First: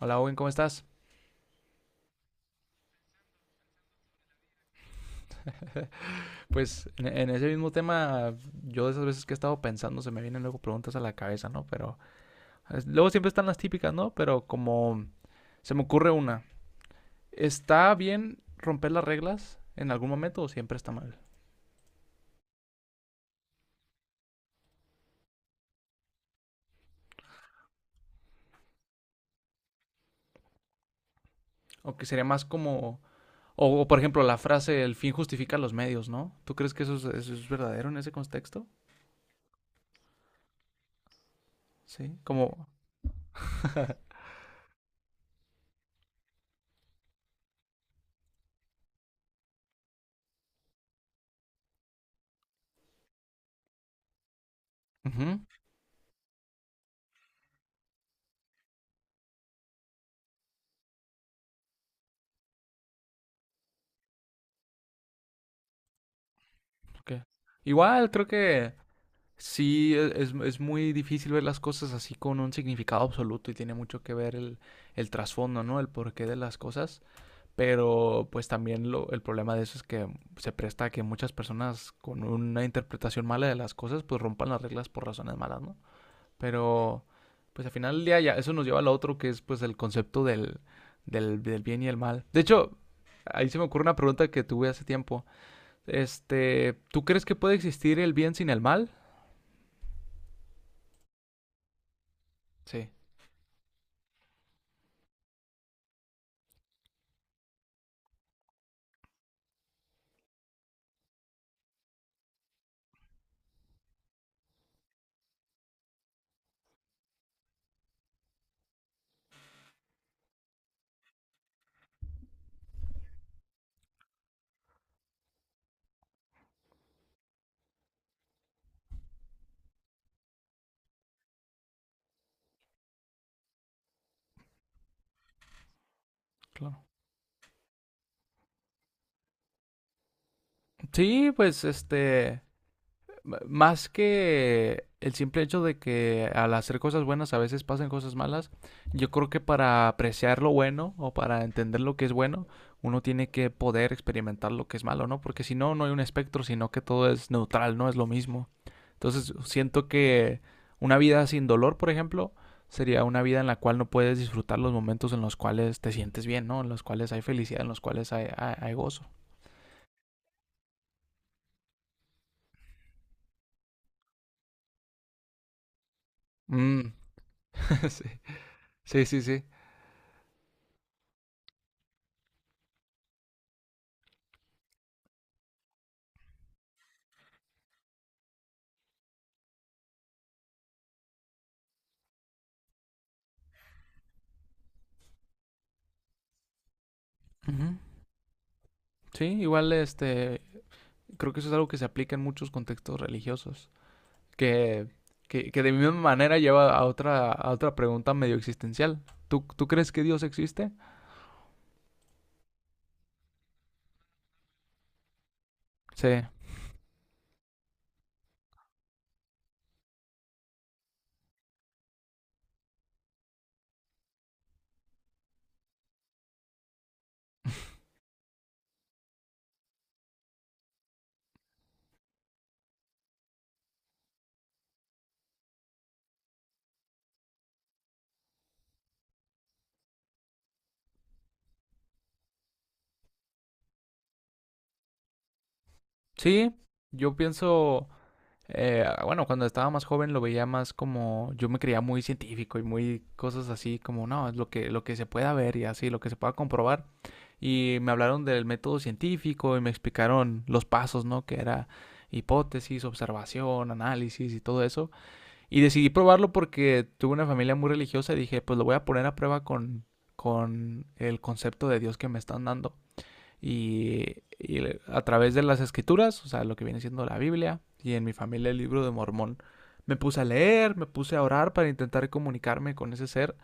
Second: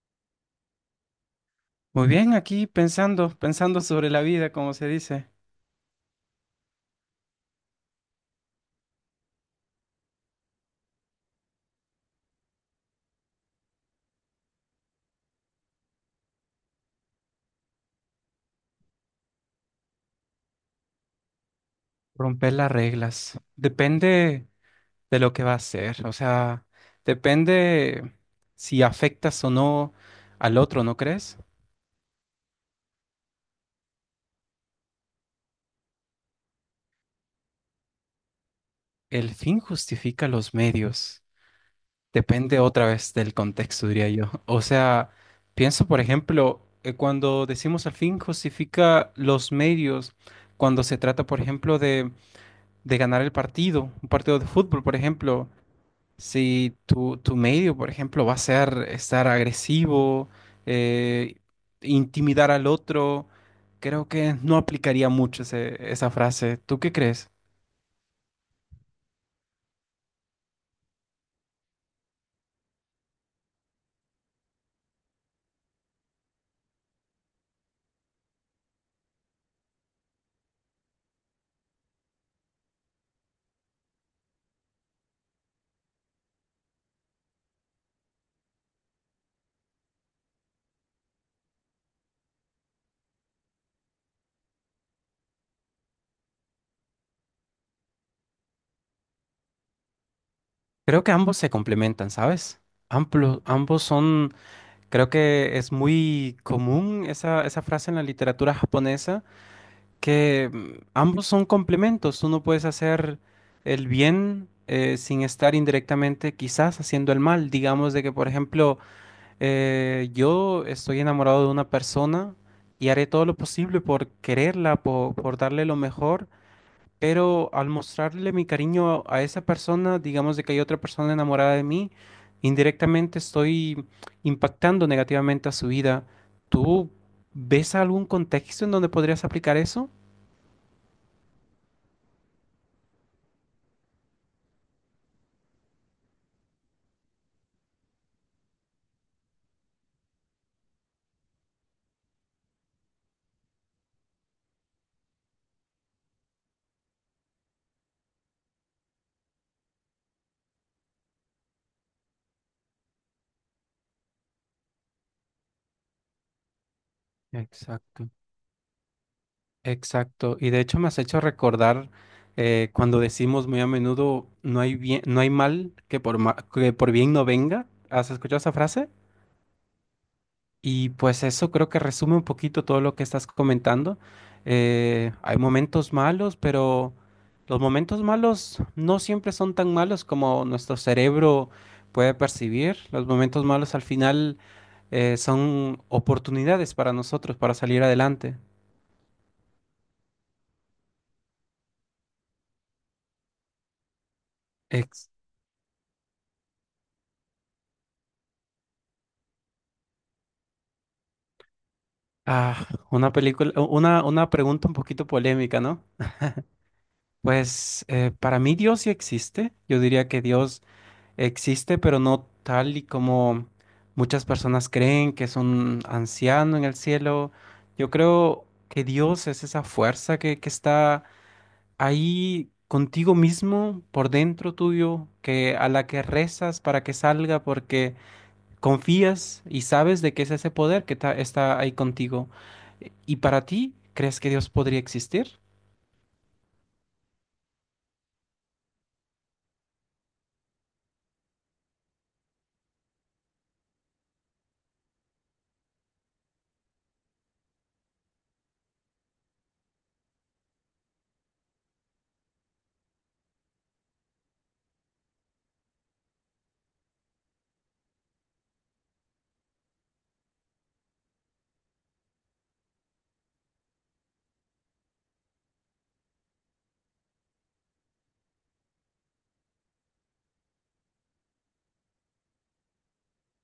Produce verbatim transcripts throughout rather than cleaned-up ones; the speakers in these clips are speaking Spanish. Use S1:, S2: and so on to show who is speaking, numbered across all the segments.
S1: Hola Owen, ¿cómo estás?
S2: Muy bien, aquí pensando, pensando sobre la vida, como se dice,
S1: Pues en, en ese mismo tema, yo de esas veces que he estado pensando, se me vienen luego preguntas a la cabeza, ¿no? Pero es- luego siempre están las típicas, ¿no? Pero como se me ocurre una, ¿está bien romper las reglas en algún momento o siempre está mal?
S2: romper las reglas. Depende de lo que va a hacer, o sea, depende si afectas o no al otro, ¿no crees?
S1: O que sería más como, o, o, por ejemplo la frase, el fin justifica los medios, ¿no? ¿Tú crees que eso es, eso es verdadero en ese contexto?
S2: El fin justifica los medios.
S1: Sí,
S2: Depende
S1: como...
S2: otra vez del contexto, diría yo. O sea, pienso, por ejemplo, eh, cuando decimos el fin justifica los medios, cuando se trata, por ejemplo, de, de ganar el partido, un partido de fútbol, por
S1: Ujú,
S2: ejemplo. Si tu, tu medio, por ejemplo, va a ser estar agresivo, eh, intimidar al otro, creo que no aplicaría mucho ese- esa frase. ¿Tú qué
S1: ok.
S2: crees?
S1: Igual creo que sí, e- es, es muy difícil ver las cosas así con un significado absoluto y tiene mucho que ver el, el trasfondo, ¿no? El porqué de las cosas. Pero pues también lo, el problema de eso es que se presta a que muchas personas con una interpretación mala de las cosas pues rompan las reglas por razones malas, ¿no? Pero pues al final del día ya eso nos lleva al otro que es pues el concepto del, del, del bien y el mal. De hecho, ahí se me ocurre una pregunta que tuve hace tiempo. Este, ¿tú crees que puede existir el bien sin el mal?
S2: Creo que ambos se complementan, ¿sabes?
S1: Sí,
S2: Amplo- ambos son, creo que es muy común esa, esa frase en la literatura japonesa, que mm, ambos son complementos. Tú no puedes hacer el bien eh, sin estar indirectamente quizás haciendo el mal. Digamos de que, por ejemplo, Eh, yo estoy enamorado de una persona y haré todo lo posible por quererla, po- por, darle lo mejor, pero al mostrarle mi cariño a esa persona, digamos de que hay otra persona enamorada de mí, indirectamente estoy impactando negativamente a su vida.
S1: claro.
S2: ¿Tú ves algún contexto en donde podrías aplicar eso?
S1: Sí, pues este, m- más que el simple hecho de que al hacer cosas buenas a veces pasan cosas malas, yo creo que para apreciar lo bueno o para entender lo que es bueno, uno tiene que poder experimentar lo que es malo, ¿no? Porque si no, no hay un espectro, sino que todo es neutral, no es lo mismo. Entonces, siento que una vida sin dolor, por ejemplo, sería una vida en la cual no puedes disfrutar los momentos en los cuales te sientes bien, ¿no? En los cuales hay felicidad, en los
S2: Exacto.
S1: cuales hay, hay- hay gozo.
S2: Exacto, y de hecho me has hecho recordar eh, cuando decimos muy a menudo no hay bien, no hay mal que por ma- que por
S1: Mm,
S2: bien no venga.
S1: sí,
S2: ¿Has escuchado esa frase?
S1: sí, sí. Sí.
S2: Y pues eso creo que resume un poquito todo lo que estás comentando. Eh, hay momentos malos, pero los momentos malos no siempre son tan malos como nuestro cerebro puede percibir. Los momentos malos al final eh, son oportunidades para nosotros para
S1: Ujú.
S2: salir adelante.
S1: Sí, igual este, creo que eso es algo que se aplica en muchos contextos religiosos, que,
S2: Ex-
S1: que, que de misma manera lleva a otra, a otra pregunta medio existencial. ¿Tú, tú crees que Dios existe?
S2: Ah, una película, una, una pregunta un poquito polémica, ¿no?
S1: Sí.
S2: Pues eh, para mí Dios sí existe. Yo diría que Dios existe, pero no tal y como muchas personas creen que es un anciano en el cielo. Yo creo que Dios es esa fuerza que, que está ahí contigo mismo, por dentro tuyo, que a la que rezas para que salga, porque confías y sabes de qué es ese poder que ta- está ahí contigo. ¿Y para ti, crees que Dios podría existir?
S1: Sí, yo pienso, eh, bueno, cuando estaba más joven lo veía más como, yo me creía muy científico y muy cosas así, como, no, es lo que, lo que se pueda ver y así, lo que se pueda comprobar. Y me hablaron del método científico y me explicaron los pasos, ¿no? Que era hipótesis, observación, análisis y todo eso. Y decidí probarlo porque tuve una familia muy religiosa y dije, pues lo voy a poner a prueba con, con el concepto de Dios que me están dando y, y a través de las escrituras, o sea, lo que viene siendo la Biblia y en mi familia el libro de Mormón, me puse a leer, me puse a orar para intentar comunicarme con ese ser.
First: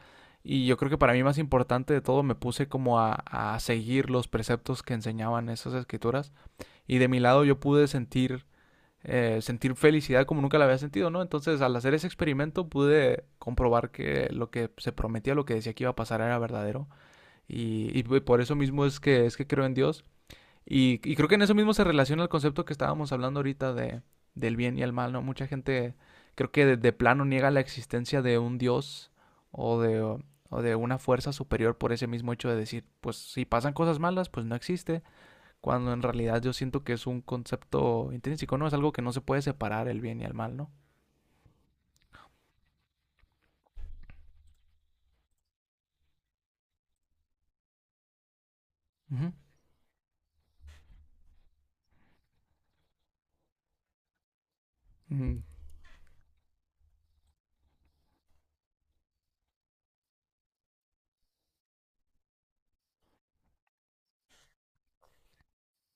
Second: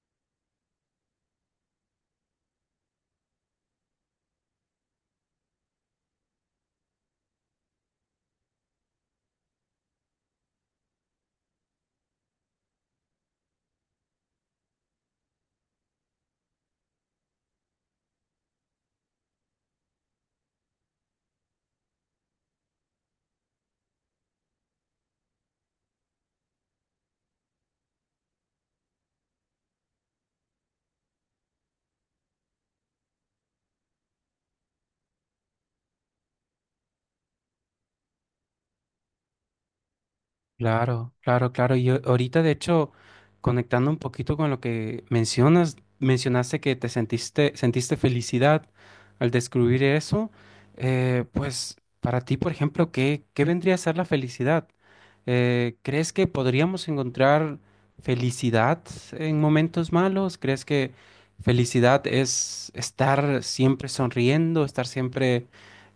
S1: Y yo creo que para mí más importante de todo me puse como a, a seguir los preceptos que enseñaban esas escrituras. Y de mi lado yo pude sentir, eh, sentir felicidad como nunca la había sentido, ¿no? Entonces al hacer ese experimento pude comprobar que lo que se prometía, lo que decía que iba a pasar era verdadero. Y, y por eso mismo es que, es que creo en Dios. Y, y creo que en eso mismo se relaciona el concepto que estábamos hablando ahorita de, del bien y el mal, ¿no? Mucha gente creo que de, de plano niega la existencia de un Dios o de, o o de una fuerza superior por ese mismo hecho de decir, pues si pasan cosas malas, pues no existe, cuando en realidad yo siento que es un concepto intrínseco, ¿no? Es algo que no se puede separar el bien y el mal, ¿no?
S2: Claro, claro, claro. Y a- ahorita, de hecho, conectando un poquito con lo que mencionas, mencionaste que te sentiste, sentiste felicidad al
S1: Ujú.
S2: descubrir eso. Eh, pues para ti, por ejemplo, ¿qué, qué vendría a ser la felicidad?
S1: Mm,
S2: Eh, ¿crees que podríamos encontrar felicidad en momentos malos? ¿Crees que felicidad es estar siempre sonriendo, estar siempre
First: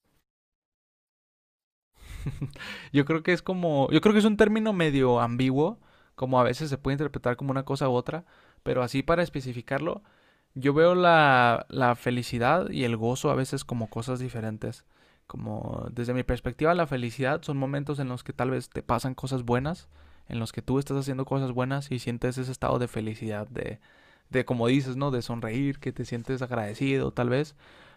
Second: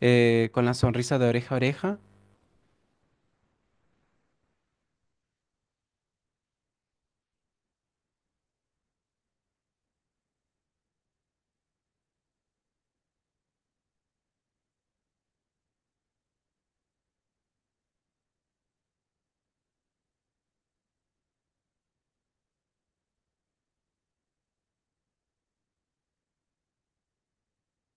S2: eh, con la sonrisa de oreja a oreja?
S1: yo creo que es como, yo creo que es un término medio ambiguo, como a veces se puede interpretar como una cosa u otra, pero así para especificarlo, yo veo la, la felicidad y el gozo a veces como cosas diferentes. Como desde mi perspectiva, la felicidad son momentos en los que tal vez te pasan cosas buenas, en los que tú estás haciendo cosas buenas y sientes ese estado de felicidad, de, de como dices, ¿no? De sonreír, que te sientes agradecido tal vez.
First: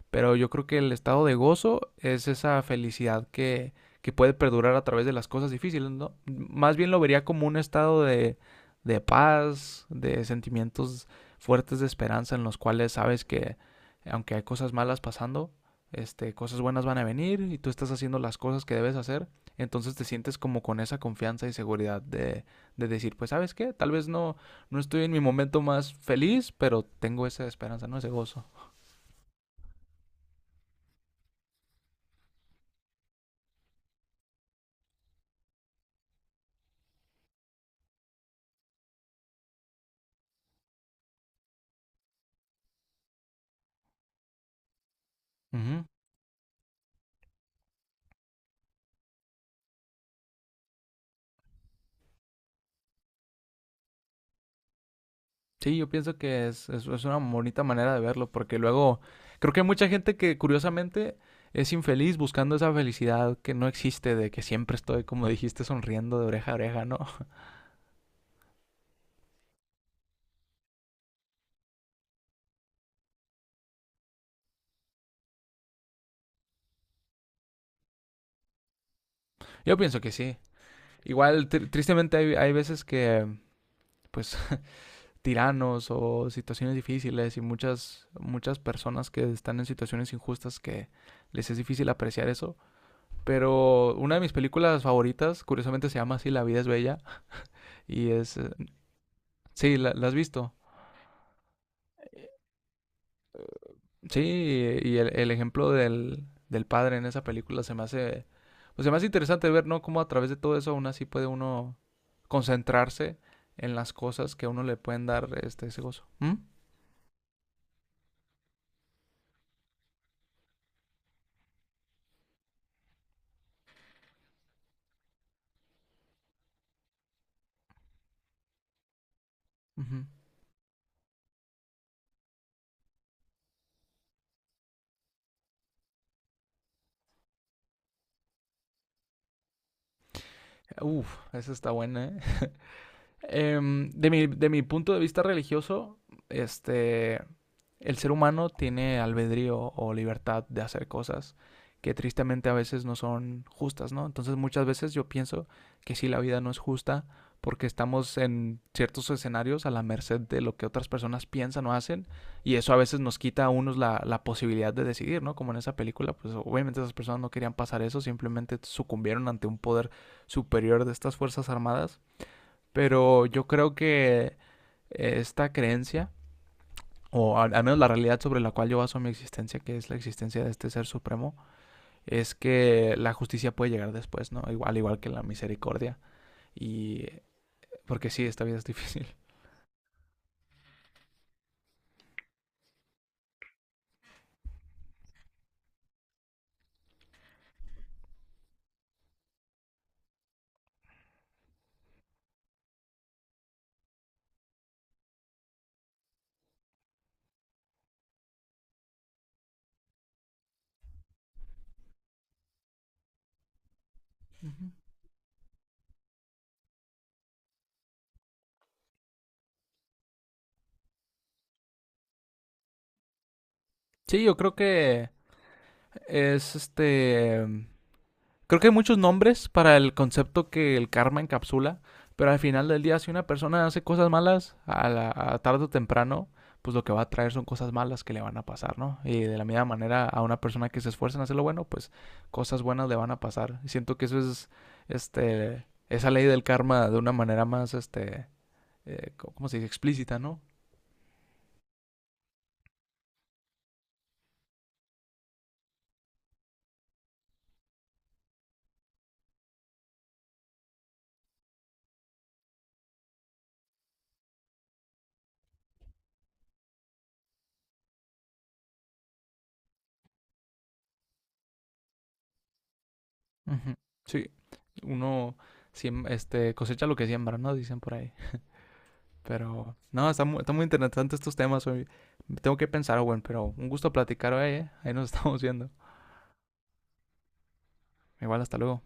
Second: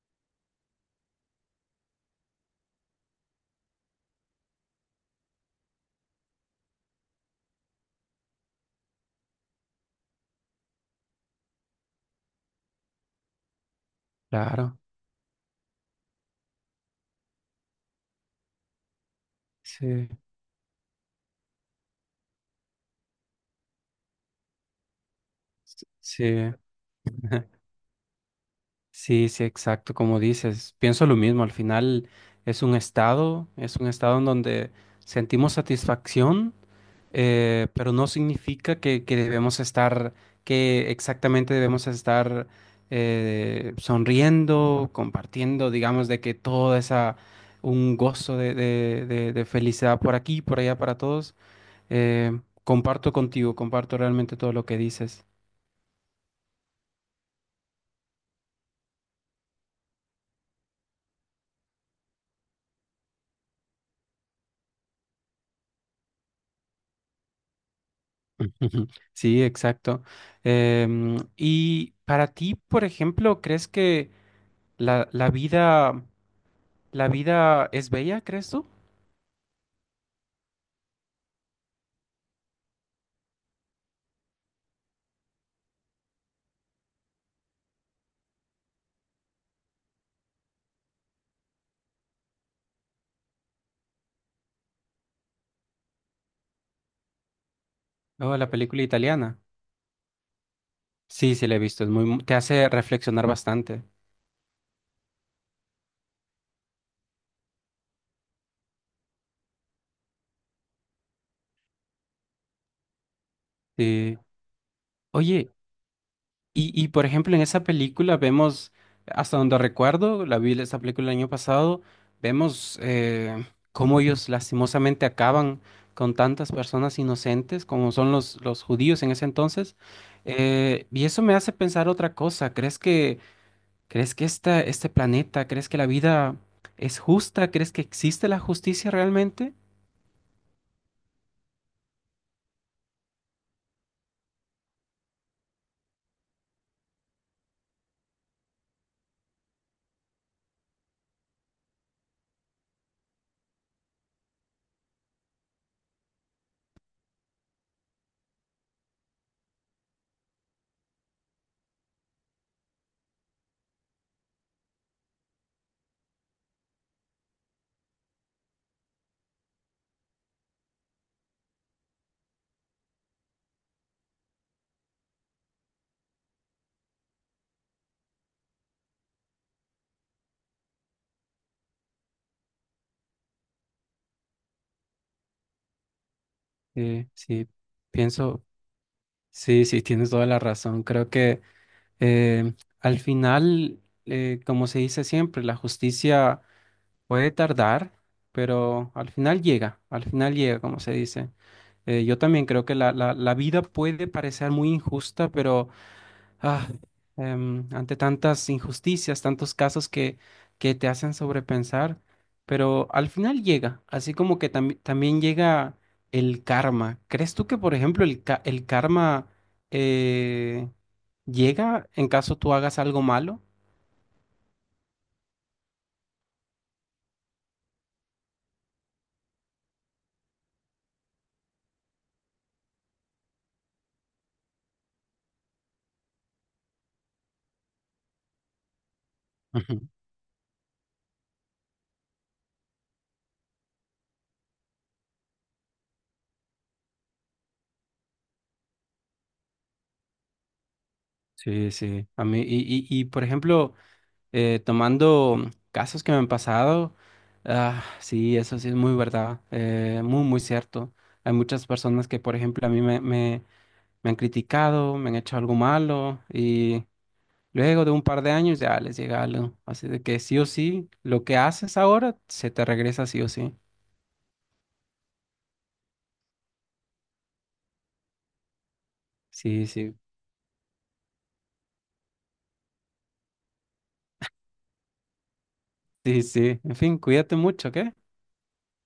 S1: Pero yo creo que el estado de gozo es esa felicidad que, que puede perdurar a través de las cosas difíciles, ¿no? Más bien lo vería como un estado de, de paz, de sentimientos fuertes de esperanza en los cuales sabes que aunque hay cosas
S2: Claro,
S1: malas pasando, este, cosas buenas van a venir y tú estás haciendo las cosas que debes hacer, entonces te
S2: sí.
S1: sientes como con esa confianza y seguridad de, de decir, pues sabes qué, tal vez no, no estoy en mi momento más feliz,
S2: Sí,
S1: pero tengo esa esperanza, ¿no? Ese gozo.
S2: sí, sí, exacto, como dices, pienso lo mismo, al final es un estado, es un estado en donde sentimos satisfacción, eh, pero no significa que, que debemos estar, que exactamente debemos estar eh, sonriendo, compartiendo,
S1: Ujú.
S2: digamos, de que toda esa, un gozo de, de- de- de felicidad por aquí, por allá, para todos. Eh, comparto contigo, comparto realmente todo lo que dices.
S1: Sí, yo pienso que es, es, es una bonita manera de verlo, porque luego creo que hay mucha gente que curiosamente es infeliz buscando esa felicidad que no existe, de que siempre estoy, como dijiste, sonriendo de oreja a oreja, ¿no?
S2: Ujú. Sí, exacto. Em, y para ti, por ejemplo, ¿crees que la, la vida, la vida es bella, crees tú?
S1: Yo pienso que sí. Igual, tr- tristemente hay, hay veces que, pues, tiranos o situaciones difíciles y muchas, muchas personas que están en situaciones injustas que les es difícil apreciar eso. Pero una de mis películas favoritas, curiosamente se llama así, La vida es bella, y es...
S2: Oh, la
S1: eh,
S2: película italiana.
S1: sí, la, la has visto.
S2: Sí, sí, la he visto. Es muy, mu- te hace reflexionar bastante.
S1: Sí, y el, el ejemplo del, del padre en esa película se me hace, pues se me hace interesante ver, ¿no? Cómo a través de todo eso aún así puede uno concentrarse en las
S2: Sí.
S1: cosas que a uno le pueden dar
S2: Oye,
S1: este, ese gozo. ¿Mm?
S2: Y, y, por ejemplo, en esa película vemos, hasta donde recuerdo, la vi esa película el año pasado, vemos eh, cómo ellos lastimosamente acaban con tantas personas inocentes como son los, los judíos en ese entonces.
S1: Ujú.
S2: Eh, y eso me hace pensar otra cosa. ¿Crees que, crees que esta, este planeta, ¿crees que la vida es justa? ¿Crees que existe la justicia realmente?
S1: Uf, esa está buena, ¿eh? Em, de mi, de mi punto de vista religioso, este, el ser humano tiene albedrío o libertad de hacer cosas que tristemente a veces no son justas, ¿no? Entonces muchas veces yo pienso que sí, la vida no es justa porque estamos en ciertos escenarios a la merced de lo que otras personas piensan o hacen y eso a veces nos quita a unos la, la posibilidad de decidir, ¿no? Como en esa película, pues obviamente esas personas no querían pasar eso, simplemente sucumbieron ante un poder superior de estas Fuerzas Armadas, pero yo creo que esta creencia o al, al menos la realidad sobre la cual yo baso mi existencia, que es la existencia de este ser supremo, es que la justicia puede llegar después, ¿no? Igual, igual que la misericordia. Y
S2: Eh, sí,
S1: porque sí,
S2: pienso,
S1: esta vida es difícil.
S2: sí, sí, tienes toda la razón. Creo que... Eh, Al final, eh, como se dice siempre, la justicia puede tardar, pero al final llega, al final llega, como se dice. Eh, yo también creo que la, la- la vida puede parecer muy injusta, pero Ah, em, ante tantas injusticias, tantos casos que, que te hacen sobrepensar, pero al final llega, así como que
S1: Uh-huh.
S2: tam- también llega el karma. ¿Crees tú que, por ejemplo, el, ca- el karma eh, llega en caso tú hagas algo malo?
S1: Sí, yo creo que es este. Creo que hay muchos nombres para el concepto que el karma encapsula, pero al final del día, si una persona hace cosas malas, a, la, a tarde o temprano, pues lo que va a traer son cosas malas que le van a pasar, ¿no? Y de la misma
S2: Ujú.
S1: manera, a una persona que se esfuerza en hacer lo bueno, pues cosas buenas le van a pasar. Y siento que eso es, este, esa ley del karma de una manera más, este, eh, ¿cómo se dice? Explícita, ¿no?
S2: Sí, sí. A mí, y, y, y, por ejemplo, eh, tomando casos que me han pasado, ah, sí, eso sí es muy verdad, eh, muy, muy cierto. Hay muchas personas que, por ejemplo, a mí me han criticado, me han hecho algo malo y luego de un par de años ya les llega algo. Así de que sí o sí, lo que haces ahora se te regresa sí o sí.
S1: Ujú. Sí, uno siem- este, cosecha lo que siembra, ¿no? Dicen por ahí.
S2: Sí,
S1: Pero,
S2: sí,
S1: no, está muy, está muy interesante estos temas hoy. Tengo que pensar, Owen, pero un gusto platicar hoy, ¿eh? Ahí nos estamos viendo.
S2: sí, sí. En fin, cuídate mucho, ¿ok?
S1: Igual, hasta luego.